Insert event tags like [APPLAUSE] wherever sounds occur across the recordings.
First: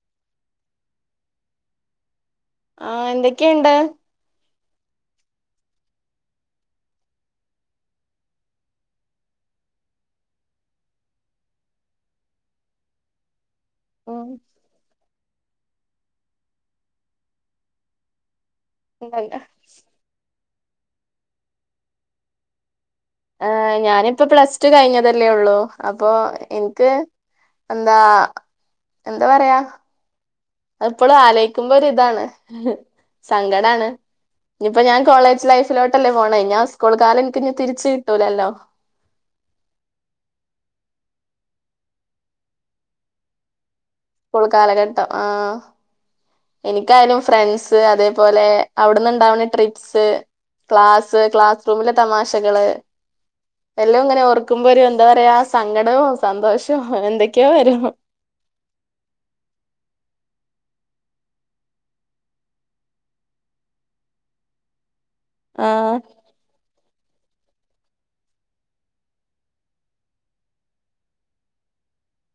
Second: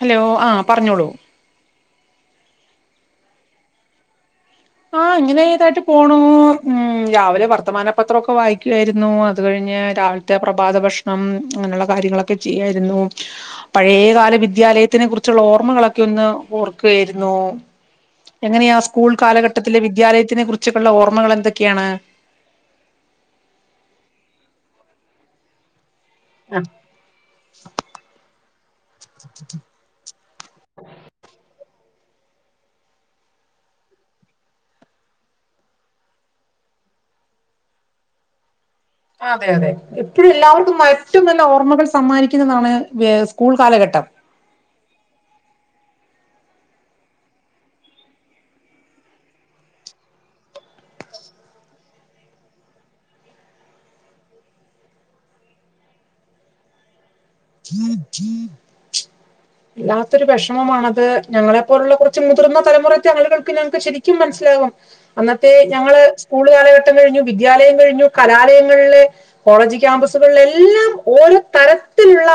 Hello ആ, പറഞ്ഞോളൂ. ആ എന്തൊക്കെയുണ്ട്. ആ, ഇങ്ങനെ ഇതായിട്ട് പോണു, ഉം രാവിലെ വർത്തമാനപത്രമൊക്കെ വായിക്കു ആയിരുന്നു. അത് കഴിഞ്ഞു രാവിലത്തെ പ്രഭാത ഭക്ഷണം അങ്ങനെയുള്ള കാര്യങ്ങളൊക്കെ ചെയ്യായിരുന്നു. ഉം പഴയകാല വിദ്യാലയത്തിനെ കുറിച്ചുള്ള ഓർമ്മകളൊക്കെ ഒന്ന് ഓർക്കയായിരുന്നു. എങ്ങനെയാ സ്കൂൾ എന്തല്ല കാലഘ വിദ്യാലയത്തിനെ കുറിച്ചൊക്കുള്ള ഓർമ്മകൾ എന്തൊക്കെയാണ്. ആ ഞാനിപ്പ പ്ലസ് ടു കഴിഞ്ഞതല്ലേ ഉള്ളൂ. അപ്പൊ എനിക്ക് എന്താ എന്താ പറയാ. എപ്പോളും ആലയിക്കുമ്പോ ഒരു ഇതാണ്, സങ്കടാണ്. ഇനിയിപ്പോ ഞാൻ കോളേജ് ലൈഫിലോട്ടല്ലേ പോണേ, ഇനി ആ സ്കൂൾ കാലം എനിക്കിനി തിരിച്ചു കിട്ടൂലല്ലോ. അതെ അതെ എപ്പോഴും എല്ലാവർക്കും. ഏറ്റവും നല്ല ഓർമ്മകൾ സമ്മാനിക്കുന്നതാണ്. സ്കൂൾ കാലഘട്ടം. സ്കൂൾ കാലഘട്ടം ആ എനിക്കായാലും ഫ്രണ്ട്സ് അതേപോലെ അവിടുന്നണ്ടാവുന്ന ട്രിപ്സ്. ക്ലാസ് ക്ലാസ് റൂമിലെ തമാശകള്. എല്ലാം ഇങ്ങനെ ഓർക്കുമ്പോ ഒരു എന്താ പറയാ സങ്കടവും, സന്തോഷവും എന്തൊ വല്ലാത്തൊരു വഷ വിഷമമാണത് ഞങ്ങളെപ്പോലുള്ള കുറച്ച് മുതിർന്ന തലമുറക്കെ ആളുകൾക്ക് ഞങ്ങക്ക് ശരിക്കും മനസ്സിലാകും. അന്നത്തെ ആഹ് ഞങ്ങള് സ്കൂള് കാലഘ കഴിഞ്ഞു, വിദ്യാലയം കഴിഞ്ഞു കലാലയങ്ങളിലെ കോളേജ് ക്യാമ്പസുകളിൽ എല്ലാം ഓരോ തര ത്തിലുള്ള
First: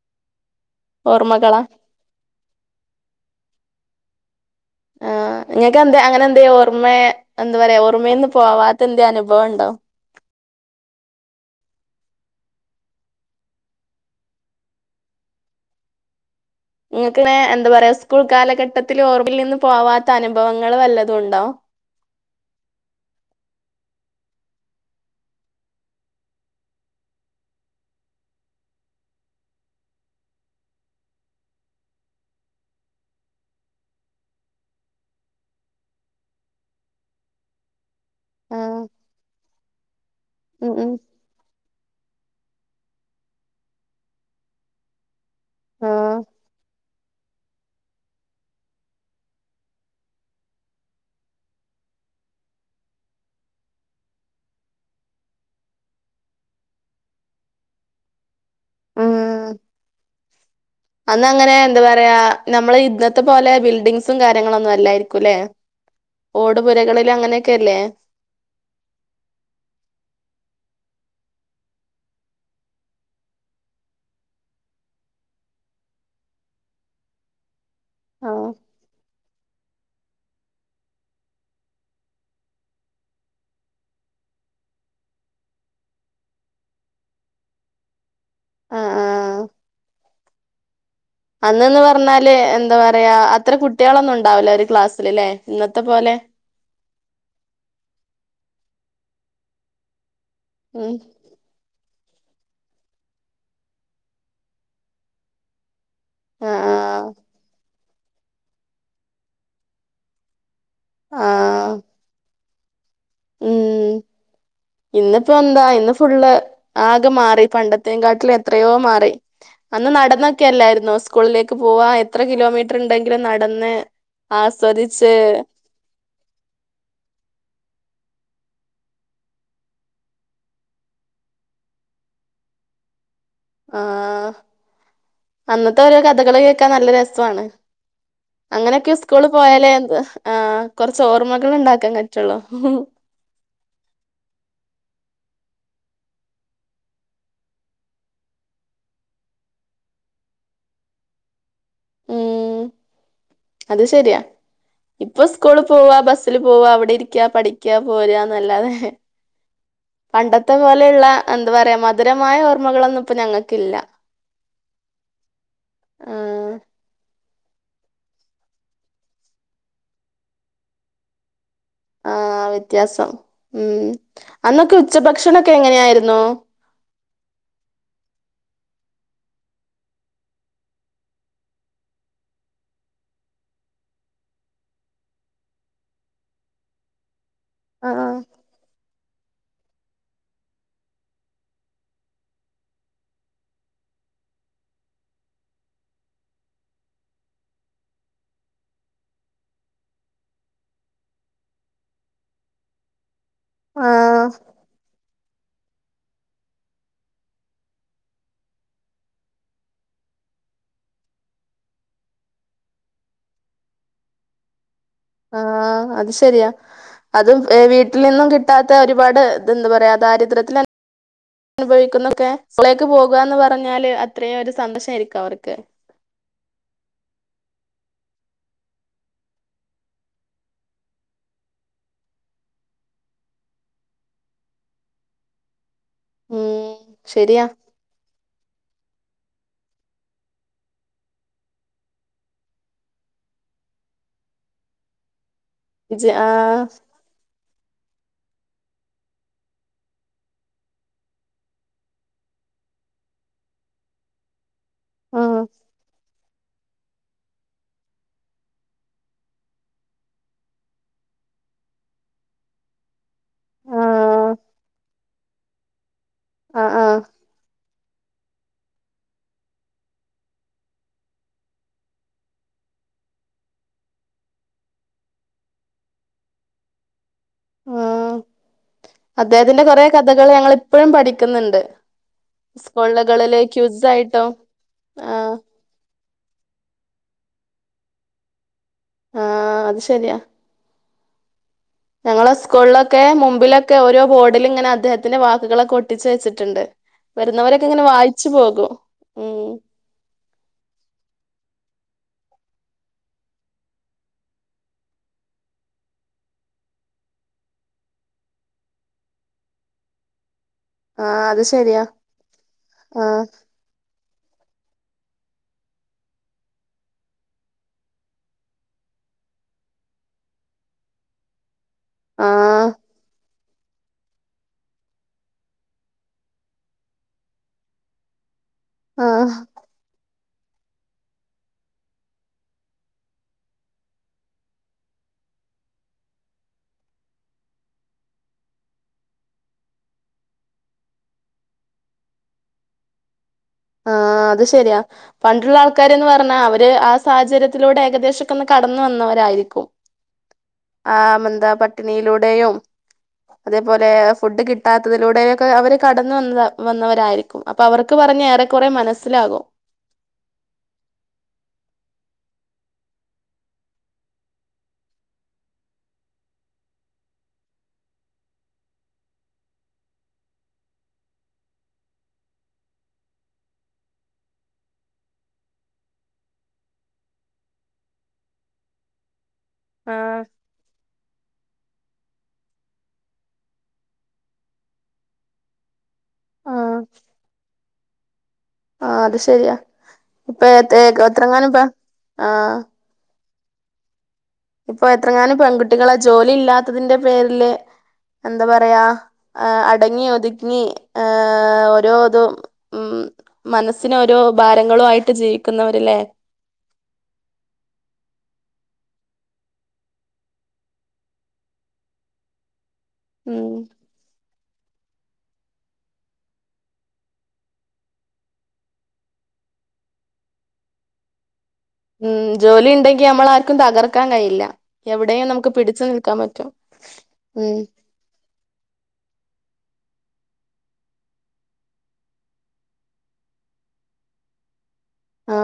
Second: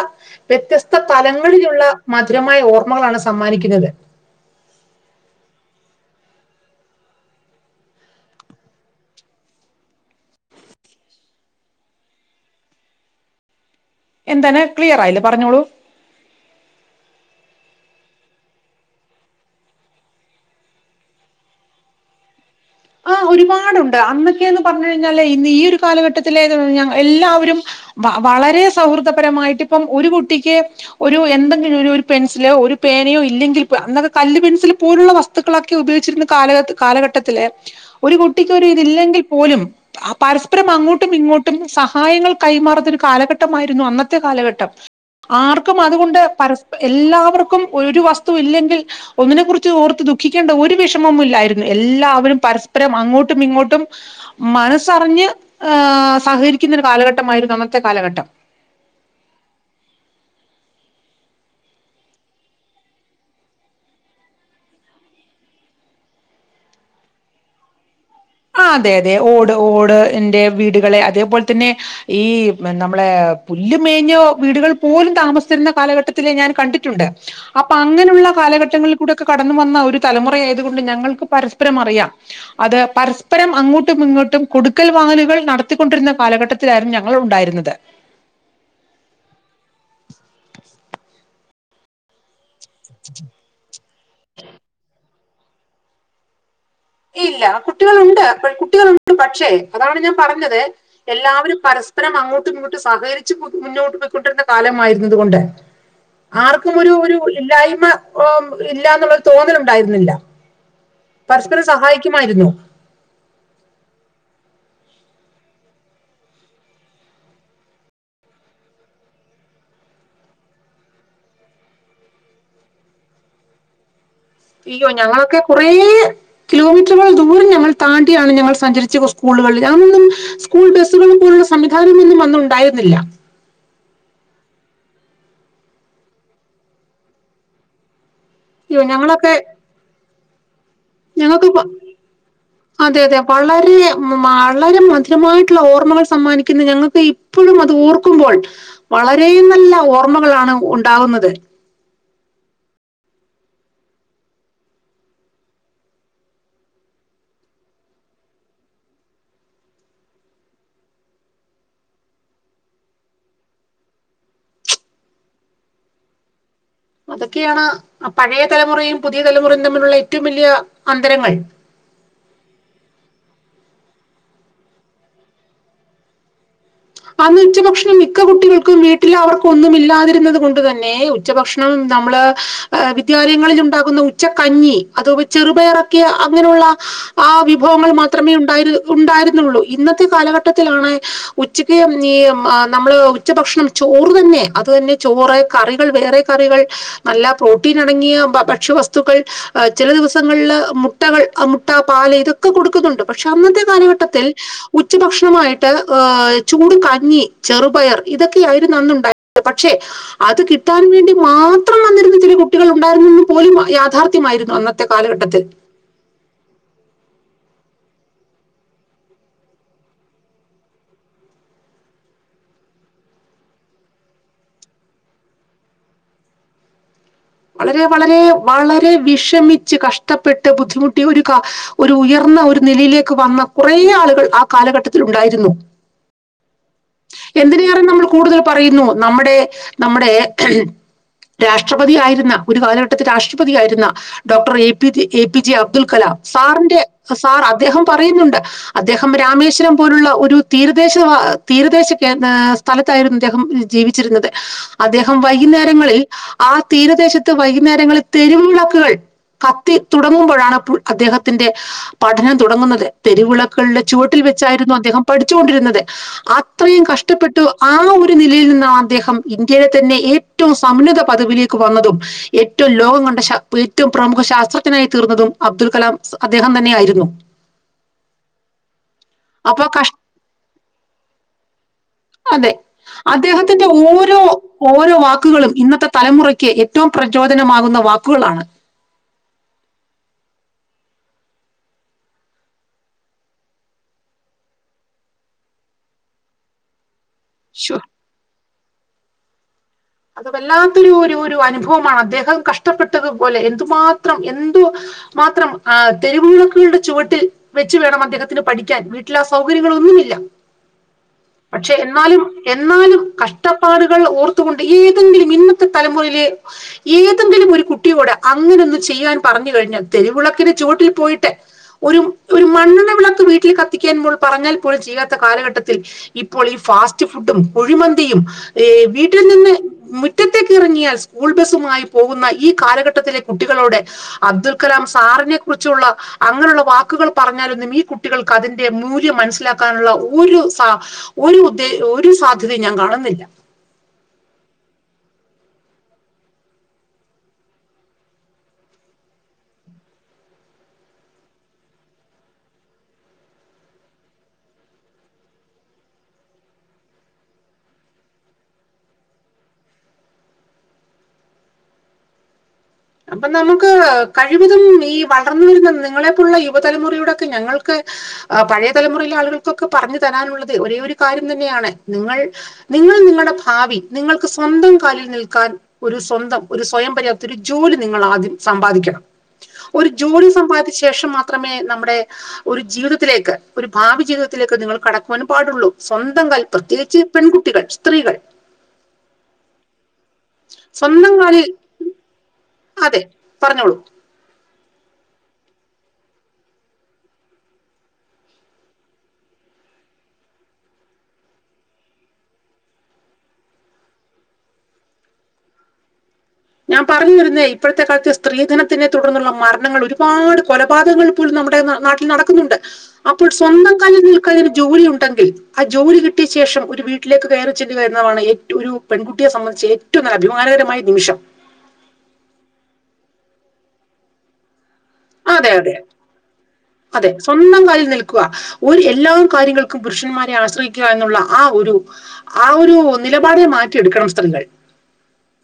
വ്യത്യസ്ത ഓർമ്മകളാ തലങ്ങളിലുള്ള മധുരമായ ഓർമ്മകളാണ് സമ്മാനിക്കുന്നത്. ആ നിങ്ങൾക്ക് എന്താ അങ്ങനെ എന്തേ ഓർമ എന്താ പറയാ ഓർമേന്ന് പോവാത്ത എന്ത അനുഭവം ഉണ്ടോ. എന്താണ് ക്ലിയർ ആയില്ല പറഞ്ഞോളൂ. നിങ്ങൾക്ക്, എന്താ പറയാ സ്കൂൾ കാലഘട്ടത്തിൽ ഓർമ്മയൽ നിന്ന്. പോവാത്ത അനുഭവങ്ങൾ വല്ലതും ഉണ്ടോ? [UNINTELLIGIBLE] ഒരുപാടുണ്ട് അന്നൊക്കെയന്ന് പറഞ്ഞു കഴിഞ്ഞാല് ഇ ഈ ഒരു കാലഘട്ടത്തിലെ എല്ലാവരും. മ വളരെ സൗഹൃദപരമായിട്ട് ഇപ്പം ഒരു കുട്ടിക്ക് ഒരു എന്തെങ്കിലും പെൻസിലോ ഒരു പേന യൊ ഇല്ലെങ്കിൽ അന്നൊക്കെ കല്ല് പെൻസിൽ പോലുള്ള വസ്തുക്കളൊക്കെ ഉപയോഗിച്ചിരുന്ന കാല കാലഘട്ടത്തില്. ഒരു കുട്ടിക്ക് ഒരു ആഹ് ഇതില്ലെങ്കിൽ പോലും പരസ്പരം ഉം ഉം അങ്ങോട്ടും ഇങ്ങോട്ടും. സ സഹായങ്ങൾ കൈമാറുന്നരു കാലഘട്ടമായിരുന്നു. അന്നത്തെ കാലഘട്ടം. ആർക്കും ആഹ് അതുകൊണ്ട് പരസ് എല്ലാവർക്കും. ഒരു വസ്തു ഇല്ലെങ്കിൽ ഒന്നിനെ കുറിച്ച് ഓർത്ത് ദുഃഖിക്കേണ്ട ഒരു വിഷമവും ഇല്ലായിരുന്നു എല്ലാവരും പര പ രം അങ്ങോട്ടും ഇങ്ങോട്ടും മനസ്സറിഞ്ഞ് ഹേ സഹകരിക്കുന്ന ഒരു കാലഘട്ടമായിരുന്നു അന്ന കാലഘട്ടം ആ അന്ന് അങ്ങനെ എന്താ പറയാ നമ്മള് ഇന്നത്തെ പോലെ ബിൽഡിങ്സും കാര്യങ്ങളൊന്നും അല്ലായിരിക്കും അല്ലെ ഓടുപുരകളിൽ അങ്ങനെയൊക്കെല്ലേ ആ അതെ അതെ ഓട് ഓട്ന്റെ വീടുകളെ അതേപോലെ തന്നെ ഈ നമ്മളെ പുല്ല് മേഞ്ഞോ വീടുകൾ പോലും താമസിച്ചരുന്ന കാലഘട്ടത്തില ഞാൻ കണ്ടിട്ടുണ്ട് അപ്പൊ അങ്ങനെയുള്ള ആഹ് കാലഘട്ടങ്ങളിൽ കൂടെക്കെ കടന്നു വന്ന ഒരു തലമുറ ആയത് കൊണ്ട് ഞങ്ങൾക്ക് പരസ്പരം അറിയാം അത് അപ്പരം അങ്ങോട്ടും ഇങ്ങോട്ടും കൊടുക്കൽ വാങ്ങലുകൾ നടത്തിക്കൊണ്ടിരുന്ന കാലഘട്ടത്തിലായിരുന്നു ഞങ്ങൾ ഉണ്ടായിരുന്നത് ആആ അന്നന്ന് പറഞ്ഞാല് എന്താ പറയാ അത്ര കുട്ടികളൊന്നും ഉണ്ടാവില്ലോ ഒരു ക്ലാസ്സല് ഇല്ലേ ഇന്നത്തെ പോലെ ഇല്ല കുട്ടികളുണ്ട് കുട്ടികളുണ്ട് പക്ഷെ അതാണ് ഞാൻ പറഞ്ഞത് ഉം എല്ലാവരും പരസ അപ്പരം അങ്ങോട്ടും ഇങ്ങോട്ടും സഹകരിച്ച് മുന്നോട്ട് പോയിക്കൊണ്ടിരുന്ന കാലമായിരുന്നു ഇത് കൊണ്ട് ആഹ് ആർക്കും ഒരു ആഹ് ഒരു ഇല്ലായ്മ ഇല്ലന്നുള്ളരു തോന്നല ഉണ്ടായിരുന്നില്ല ആ സഹായിക്കുമായിരുന്നു ഉം ഇന്നിപ്പോ എന്താ ഇന്ന് ഫുള്ള് ആകെ മാറി പണ്ടത്തേ കാട്ടില് എത്രയോ മാറി അന്ന് നടന്നൊക്കെ അല്ലായിരുന്നോ സ്കൂളിലേക്ക് പോവാ എത്ര കിലോമീറ്റർ ഉണ്ടെങ്കിലും നടന്ന് അയ്യോ ആസ്വദിച്ച് ഞങ്ങളൊക്കെ കുറേ കിലോമീറ്ററുകൾ ദൂരം ഞങ്ങൾ താ ണ്ടി ആണ് ഞങ്ങൾ സഞ്ചരിച്ച സ്കൂളുകളിൽ അന്നൊന്നും സ്കൂൾ ബസുകളും പോലുള്ള സംവിധാനം ഒന്നും അന്ന് ഉണ്ടായിരുന്നില്ല ആ അന്നത്തെ ഓരോ കഥകൾ കേക്കാൻ നല്ല രസാണ് അയ്യോ അങ്ങനെയൊക്കെ സ്കൂള് ഞങ്ങളൊക്കെ പോയാലേ ആ കൊറച്ച് ഞങ്ങൾക്ക് ഓർമ്മകൾ പ- ഉണ്ടാക്കാൻ കറ്റുള്ളൂ അതെ അതെ വളരെ വളരെ മധുരമായിട്ട് ഓർമ്മകൾ സമ്മാനിക്കുന്നത് ഞങ്ങൾക്ക് ഇപ്പോഴും അത് ഓർക്കുമ്പോൾ വളരെ നല്ല ഓർമ്മകളാണ് ഉണ്ടാവുന്നത് ഉം അത് ശരിയാ ഇപ്പൊ സ്കൂള പോവാ ബസില് പോവാ അവിടെ ഇരിക്കാ പഠിക്കാ പോരാ എന്നല്ലാതെ പണ്ടത്തെ പോലെയുള്ള എന്താ പറയാ മധുരമായ ഓർമ്മകളൊന്നും ഇപ്പൊ ഞങ്ങൾക്കില്ല ആ അതൊക്കെയാണ് പഴയ തലമുറയും പുതിയ തലമുറയും തമ്മിലുള്ള ഏറ്റവും വലിയ അന്തരങ്ങൾ ആവ്യത്യാസം ഉം അന്നൊക്കെ ഉച്ചഭക്ഷണൊക്കെ എങ്ങനെയായിരുന്നു അന്ന് ഉച്ചഭക്ഷണം മിക്ക കുട്ടികൾക്കും വീട്ടിൽ അവർക്കും ഒന്നും ഇല്ലാതിരുന്നത് കൊണ്ട് തന്നെ ഉച്ചഭക്ഷണം നമ്മള് വിദ്യാലയങ്ങളിൽ ഉണ്ടാകുന്ന ഉച്ചക്കഞ്ഞി അതെ ചെറുപയറക്കിയ അങ്ങനെയുള്ള ആ വിഭവങ്ങൾ ആഹ് മാത്രമേ ഉണ്ടായി ഉണ്ടായിരുന്നുള്ളു ഇന്നത്തെ കാലഘട്ടത്തിലാണ് ഉച്ചക്ക് ഈ നമ്മള് ഉച്ചഭക്ഷണം ചോറ് തന്നെ അത് തന്നെ ചോറ കറികൾ വേറെ റികൾ നല്ല പ്രോട്ടീൻ അടങ്ങിയ ഭക്ഷ്യവസ്തുക്കൾ ചില ദിവസങ്ങളില് മുട്ടകൾ മുട്ട പാൽ ഇതൊക്കെ കൊടുക്കുന്നുണ്ട് പക്ഷെ അന്നത്തെ കാലഘട്ടത്തിൽ ആഹ് ഉച്ച ഭക്ഷണമായിട്ട് ചൂട് കഞ്ഞി ചെറുപയർ ഇതൊക്കെയായിര്ന്നുഅന്ന് ഉണ്ടായ പക്ഷെ അത് കിട്ടാൻ വേണ്ടി മാത്രം വന്നിരുന്ന ചില കുട്ടികൾ ഉണ്ടായിരുന്നെന്ന് പോലും യാഥാർത്ഥ്യമായിരുന്നു അന്ന ആ അത് ശരിയാ അതും ഏ വീട്ടിൽ നിന്നും കിട്ടാത്ത ഒരുപാട് ഇത് എന്താ പറയാ ദാരിദ്ര്യത്തില അനുഭവിക്കുന്നൊക്കെ സ്കളേക്ക് പോകുകന്ന് പറഞ്ഞാല് അത്രയും ഒരു സന്തോഷ ആരിക്കും അവർക്ക് [INAUDIBLE] വളരെ വളരെ വളരെ വിഷമിച്ച് കഷ്ടപ്പെട്ട് ബുദ്ധിമുട്ടി ഒരു ഒരു ഉയർന്ന ഒരു നിലയിലേക്ക് വന്ന കുറെേ ആളുകൾ ആ കാലഘട്ടത്തിൽ ഉണ്ടായിരുന്നു ഉം ശരിയാ എന്തിനേറെ നമ്മൾ കൂടുതൽ പറയുന്നു നമ്മുടെ നമ്മുടെ രാഷ്ട്രപതിയയി ആയിരു ന്ന ഒരു കാലഘട്ടത്തി രാഷ്ട്രപതിയായിരുന്ന ഡോക്ടർ എ പി തി എ പി ജെ അബ്ദുൾ ഇജ് കലാം ആഹ് സാറിന്റെ സാർ അദ്ദേഹം പറയുന്നുണ്ട് അദ്ദേഹം രാമേശ്വരം പോലുള്ള ഒരു തീരദേശ വാ തീരദേശ ഏ സ്ഥലത്തായിരുന്നു അദ്ദേഹം ജീവിച്ചിരുന്നത് അദ്ദേഹം ആഹ് വൈകുന്നേരങ്ങളിൽ ആ തീരദേശ ത്ത് വൈകുന്നേരങ്ങളിൽ തെരുവ്വിളക്കുകൾ കത്തി തുടങ്ങുമ്പോഴാണ് ഇപ്പോൾ അദ്ദേഹത്തിന്റെ പഠനം തുടങ്ങുന്നത് തെരുവിളക്കളുടെ ചുവട്ടിൽ ആഹ് വെച്ചായിരുന്നു അദ്ദേഹം പഠിച്ചുകൊണ്ടിരുന്നത് ആഹ് അത്രയും ആഹ് കഷ്ടപ്പെട്ടു ആ ഒരു നിലയിൽ നിന്നാണ് അദ്ദേഹം ഇന്ത്യയിലെ തന്നെ ഏറ്റവും സമന്നത പദവിലേക്ക് വന്നതും ഏറ്റവും ലോകം കണ്ട ഏറ്റവും പ്രമുഖ ശാസ്ത്രജ്നായി തീർന്നതും അബ്ദുൽ കലാം അദ്ദേഹം തന്നെ ആയിരുന്നു ആ അദ്ദേഹത്തിന്റെ അപ്പൊ കൊറെ കഷ് കഥകൾ ഞങ്ങ ഇപ്പോഴും പഠിക്കുന്നുണ്ട് അതെ സ്കൂളുകളില് അദ്ദേഹത്തിന്റെ ക്യൂസ് ഓരോ ആയിട്ടും ഓരോ ആഹ് വാക്കുകളും ഇന്നത്തെ തലമുറയ്ക്ക് ഏറ്റവും പ്രചോദനമാകുന്ന വാക്കുകളാണ് ആ അത് ശരിയാ ഞങ്ങള സ്കൂളിലൊക്കെ മുമ്പിലൊക്കെ ഓരോ ബോർഡില ഇങ്ങനെ അദ്ദേഹത്തിന്റെ വാക്കുകളൊക്കെ ഒട്ടിച്ചു വെച്ചിട്ടുണ്ട് വരുന്നവരൊക്കെ ശോ ഇങ്ങനെ വായിച്ചു പോകും മം അത് വല്ലാത്തൊ ഒരു ഒരു അനുഭവമാണ് അദ്ദേഹം കഷ്ടപ്പെട്ടതുപോലെ എന്തുമാത്രം എന്തു മാത്രം തെരുവിുളക്കുകളുടെ ചുവട്ടിൽ വെച്ച വേണം അദ്ദേഹത്തിന് പഠിക്കാൻ വീട്ടില ആ സൗകര്യങ്ങളൊന്നും ആ അത് പക്ഷെ ശരിയാ എന്നാലും എന്നാലും ആ കഷ്ടപ്പാടുകൾ ഓർത്തു കൊണ്ട ഏതെങ്കിലും ഇന്നത്തെ തലമുറയിലെ ഏതെങ്കിലും ഒരു കുട്ടിയോട്‌ അങ്ങനെ ഒന്ന് ചെയ്യാൻ പറഞ്ഞിരു തെരുവിളക്കിന്റെ ചോട്ടിൽ പോയിട്ട് ഒരു ആ ഒരു മണ്ണണ്ണ വിളക്ക് വീ ട്ടിൽ കത്തിക്കാൻ പറഞ്ഞാൽ പോലും ചെയ്യാത്ത കാലഘട്ടത്തിൽ ഇപ്പോൾ ഈ ഫാസ്റ്റ് ഫുഡും കുഴിമന്തിയും ഏ ആ വീട്ടിൽ നിന്ന് മുറ്റത്തേക്ക് ഇറങ്ങിയാൽ സ്കൂൾ ബസുമായി പോകുന്ന ഈ കാലഘട്ടത്തിലെ കുട്ടികളോട്‌ അബ്ദുൽ കലാം സാറിനെ കുറിച്ചുള്ള അങ്ങനെയുള്ള വാക്കുകൾ പറഞ്ഞാലൊന്നും ഈ കുട്ടികൾക്ക് അതിന്റെ മൂല്യം മനസ്സിലാക്കാനുള്ള ഒരു സ ഒരു ഉദ്ദേ ഒരു സാധ്യതയും ഞാൻ കാണുന്നില്ല ആ അത് ശെരിയാ പണ്ടുള്ള ആൾക്കാരന്ന് പറഞ്ഞാ അവര് ആ സാഹചര്യത്തിലൂടെ ഏകദേശൊക്കെ ഒന്ന് കട കടന്ന് വന്നവരായിരിക്കും ആ എന്താ പട്ടിണിയിലൂടെയും അതേപോലെ ഫുഡ് കിട്ടാത്തതിലൂടെൊക്കെ അവര് കടന്ന വന്ന വന്നവരായിരിക്കും അപ്പൊ അവർക്ക് പറഞ്ഞഞ് ഏറെൊക്ക കുറെ മനസ്സിലാകും അപ്പൊ നമുക്ക് കഴിവതും ഈ വളർന്ന വരുന്ന നിങ്ങളെപ്പോലുള്ള യുവതലമുറയോടൊക്കെ ഞങ്ങൾക്ക് പഴയ തലമുറയിലെ ആളുകൾക്കൊക്കെ പറഞ്ഞു തരാനുള്ളത് ഒരേ ഒരു കാര്യം തന്നെയാണ് നിങ്ങൾ നിങ്ങൾ നിങ്ങളുടെ ഭാവി നിങ്ങൾക്ക് സ്വന്തം കാലിൽ നിൽക്കാൻ ഒരു സ്വന്തം ഒരു സ്വയം പര്യാപ്ത ഒരു ജോലി നിങ്ങൾ ആദ്യം സമ്പാദിക്കണം ഒരു ആ ജോലി സമ്പാദിച്ച ശേഷം മാത മാത്രമേ നമ്മുടെ ഒരു ജീവിതത്തിലേക്ക് ഒരു ഭാവി ജീവിതത്തിലേക്ക് നിങ്ങൾ കടക്കുവാൻ പാടുള്ളൂ സ്വന്തം കൽ ആ പ്രത്യേകിച്ച് പെൺകുട്ടികൾ സ്ത്രീകൾ ഇപ്പെയെക്കെ സ്വന്തം കാലിൽ എത്രങ്ങാനും ഇപ്പ ആ അതെ പറഞ്ഞോളൂ ഇപ്പൊ എത്രങ്ങാനം പെൺകുട്ടികളാ ജോലി ഇല്ലാത്തതിന്റെ പേരില് എന്താ പറയാ അടങ്ങി ഒതുങ്ങി ഏ ഓരോതും മം മനസ്സിന ഓരോ ഭാരങ്ങളും ആയിട്ട് ജീവിക്കുന്നവരല്ലേ ഞാൻ പറഞ്ഞു വരുന്നേ ഇപ്പോഴത്തെ കാലത്ത് സ്ത്രീധനത്തിനെ തുടർന്നുള്ള മരണങ്ങൾ ഒരുപാട് കൊലപാതകങ്ങൾ പോലും ന നമ്മുടെ നാട്ടിൽ നടക്കുന്നുണ്ട് അപ്പോൾ ഉം സ്വന്തം കാലിൽ നിൽ ക്ക് ജോലി ഉണ്ടെങ്കിൽ ആ ജോലി കിട്ടിയ ശേഷം ഒരു വീട്ടിലേക്ക് കയറിചെന്ന് വരുന്ന വാണ് ഏറ്റ ഒരു പെൺകുട്ടി സംബന്ധിച്ച് ഏറ്റവും നല്ല അഭിമാനകരമായ നിമഷം ഉം ജോലി ണ്ടെങ്കിൽ നമ്മളെ ആർക്കും തകർക്കാൻ കഴിയില്ല. എവിടെയും അതെ നമുക്ക് അതെ പിടിച്ചു നിൽക്കാൻ പറ്റും അതെ ഉം സ്വന്തം കാലിൽ നിൽക്കുവാ ഒരു എല്ലാ കാര്യങ്ങൾക്കും. പുരുഷന്മാരെ ആശ്രയിക്കുക എന്നുള്ള ആ ഒരു ആ ഒരു നിലപാടെ മാറ്റിയെടുക്കണം സ്ത്രീകൾ. ആ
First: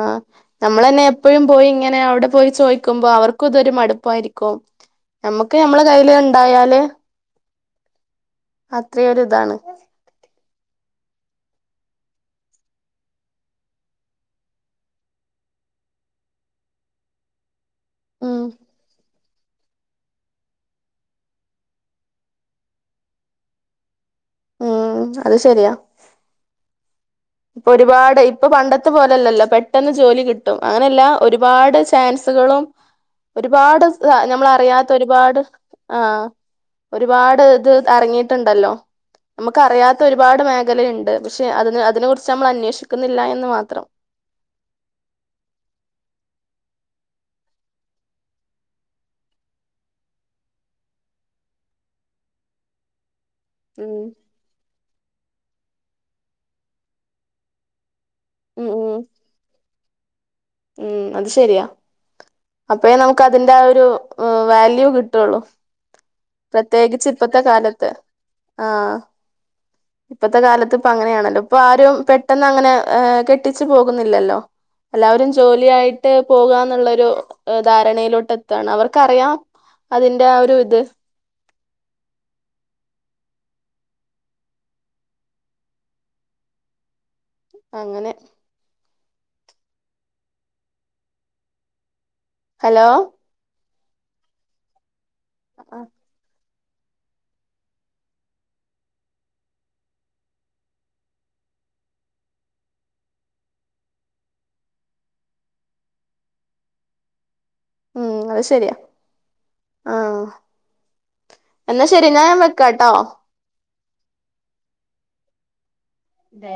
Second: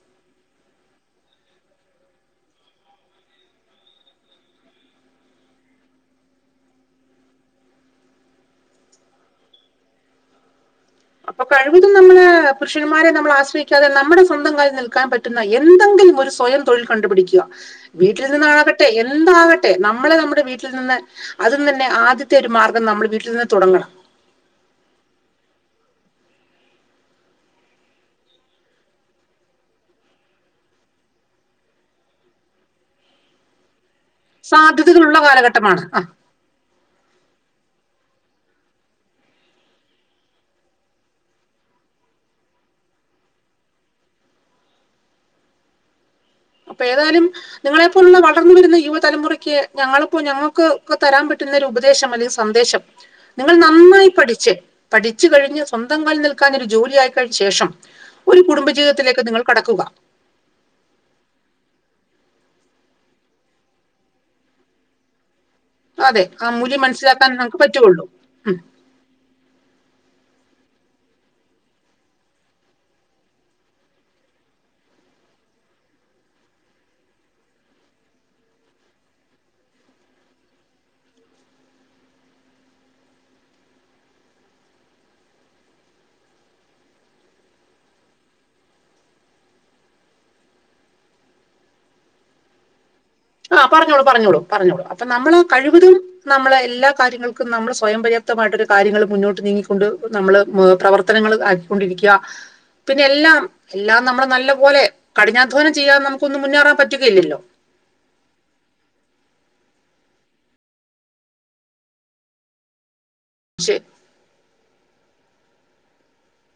നമ്മൾ തന്നെ എപ്പഴും പോയി ഇങ്ങനെ അവിടെ പോയി ചോയ്ക്കുമ്പോ അവർക്കും ഇതൊരു മടുപ്പായിരിക്കും. നമ്മുക്ക് ഞമ്മളെ കയ്യില് ഇണ്ടായാല് അത്രയൊരി ഇതാണ് അപ്പൊ കഴിവതും നമ്മള് പുരുഷന്മാരെ നമ്മൾ ആശ്രയിക്കാതെ നമ്മുടെ സ്വന്തം കാലിൽ നിൽക്കാൻ പറ്റുന്ന എന്തെങ്കിലും ഒരു സ്വയം തൊഴിൽ കണ്ടുപിടിക്കുക വീട്ടിൽ ഉം നിന്നാണാകട്ടെ ഐ എന്താകട്ടെ നമ്മളെ നമ്മുടെ വീട്ടിൽ നിന്ന് അതി തന്നെ ആദ്യത്തെ ഒരു മാർഗം നമ്മൾ വീട്ടിൽ നിന്ന് തുടങ്ങണം ഉം അത് ശരിയാ ഇപ്പൊ ഒരുപാട് ഇപ്പൊ പണ്ടത്തെ പോലല്ലല്ലോ പെട്ടെന്ന് ജോലി കിട്ടും അങ്ങനെയല്ല ഒരുപാട് ചാൻസ് സുകളും ഒരുപാട് സ നമ്മൾ അറിയാത്ത സാധ്യതകളുള്ള ഒരുപാട് കാലഘട്ടമാണ് ആ ആഹ ഒരുപാട് ഇത് ഇറങ്ങിയിട്ടുണ്ടല്ലോ നമുക്ക് അറിയാത്ത ഒരുപാട് മേഖലയുണ്ട് പക്ഷെ അതിന് അതിനെ കുറി ച്ച് നമ്മൾ അന്വേഷിക്കുന്നില്ല എന്ന് മാത്രം അപ്പൊ ഏതായാലും നിങ്ങളെപ്പോലുള്ള വളർന്നു വരുന്ന യുവതലമുറയ്ക്ക് ഞങ്ങളിപ്പോ ഞങ്ങൾക്ക് ക്ക് തരാൻ പറ്റുന്ന ഉപദേശം അല്ലെങ്കിൽ സന്ദേശം നിങ്ങൾ ഉം നന്നായി പഠിച്ച് പഠിച്ചു കഴിഞ്ഞ് സ്വന്തം കാലിൽനിൽക്കാൻ ഒരു ജോലി ആയിക്കഴിഞ്ഞ ശേഷം ഒരു ഉം ഉം കുടുംബജീവിതത്തിലേക്ക് നിങ്ങൾ കടക്കുക ഉം അത് ശെരിയാ അപ്പ നമുക്ക് അതിന്റെ ആ ഒരു വാല്യൂ കിട്ടുള്ളു അതെ ആ മൂല്യം പ്രത്യേകിച്ച് മനസ്സിലാക്കാൻ ഇപ്പത്തെ നമുക്ക് കാലത്ത് പറ്റുകയുള്ളൂ ഉം. ആ ഇത്തെ കാലത്ത് ഇപ്പൊ അങ്ങനെയാണല്ലോ ഇപ്പൊ ആരും പെട്ടെന്ന് അങ്ങനെ കെട്ടിച്ചു പോകുന്നില്ലല്ലോ എല്ലാവരും ജോലിയായിട്ട് പോകാ എന്നുള്ളൊരു ധാരണയിലോട്ട് എത്തുയാണ് അവർക്കറിയാം അതിന്റെ ആ ഒരു ഇത് അങ്ങനെ ഹലോ ആ പറഞ്ഞോളൂ പറഞ്ഞോളൂ പറഞ്ഞോളൂ അപ്പൊ നമ്മൾ കഴിവതും നമ്മളെ എല്ലാ കാര്യങ്ങൾക്കും നമ്മൾ സ്വയം പര്യാപ്തമായിട്ടൊരു കാര്യങ്ങൾ മുന്നോട്ട് നീങ്ങിക്കൊണ്ട് നമ്മൾ പ്രവർത്തനങ്ങൾ കൊണ്ടിരിക്കയ പിന്നെ എല്ലാം എല്ലാം നമ്മള് നല്ല പോലെ കഠിനാധ്വാനം ചെയ്യാതെ നമുകൊന്നും മുന്നേറാൻ പറ്റുകയില്ലല്ലോ ഉം അത് ശരിയാ ആഹ് എന്നാ ശരി ഞാൻ വെക്കാട്ടോ വിഷ് തെ